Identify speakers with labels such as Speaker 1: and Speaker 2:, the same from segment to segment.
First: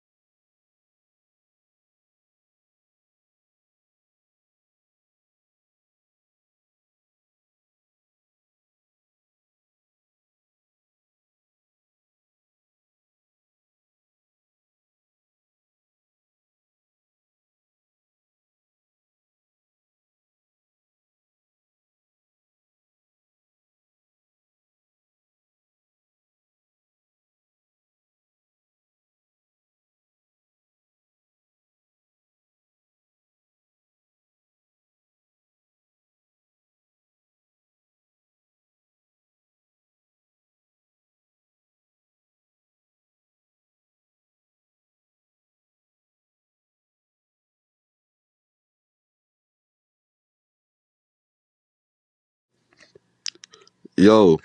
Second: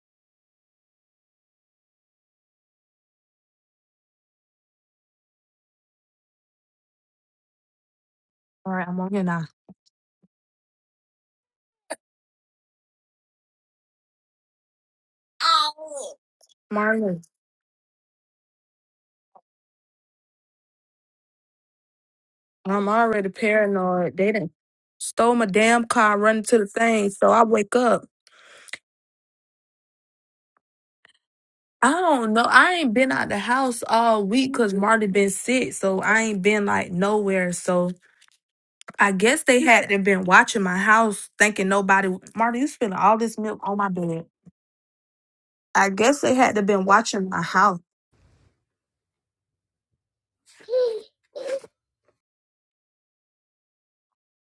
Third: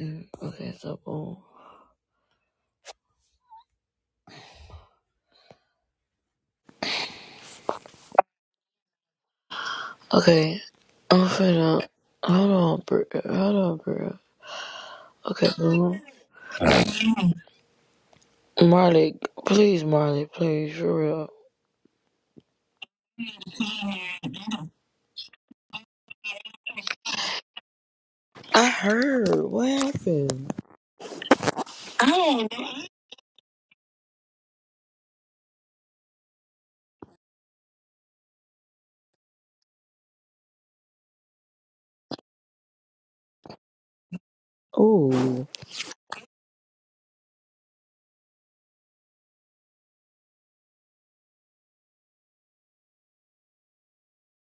Speaker 1: Mm, Okay, so boom.
Speaker 2: All right, I'm on here now.
Speaker 1: Okay, I'm finna. Hold on, bro. Hold on, bro. Okay, Bruno.
Speaker 2: I'm already,
Speaker 1: Marley, please, Marley, please, for real.
Speaker 2: I'm already paranoid. They done stole my damn car, run to the thing. So I wake up.
Speaker 1: I heard. What happened?
Speaker 2: I don't know. I ain't been out the house all week because Marty been sick. So I ain't been like nowhere. So I guess they had to been watching my house thinking nobody. Marty, you spilling all this milk on my bed.
Speaker 1: Oh.
Speaker 2: I guess they had to been watching my house.
Speaker 3: Yo,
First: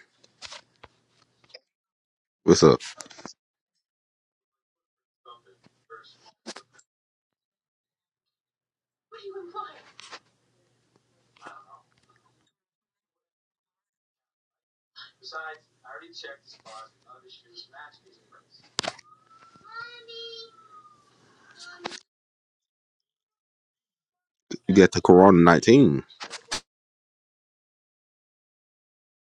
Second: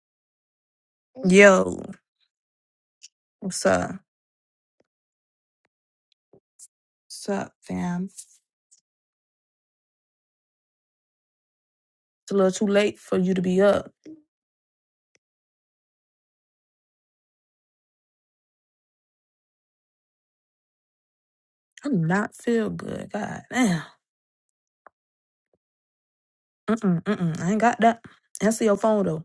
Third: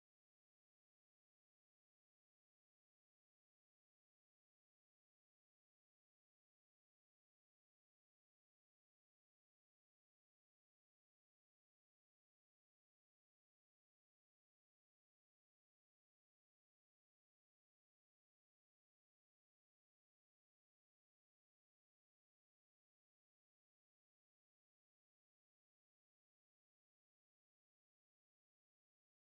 Speaker 2: Yo,
Speaker 3: what's up?
Speaker 2: what's up? What's up, fam? It's a little too late for you to be up. I'm not feel good. God damn.
Speaker 3: You got the Corona 19.
Speaker 2: Mm-mm, mm-mm. I ain't got that. Answer your phone, though.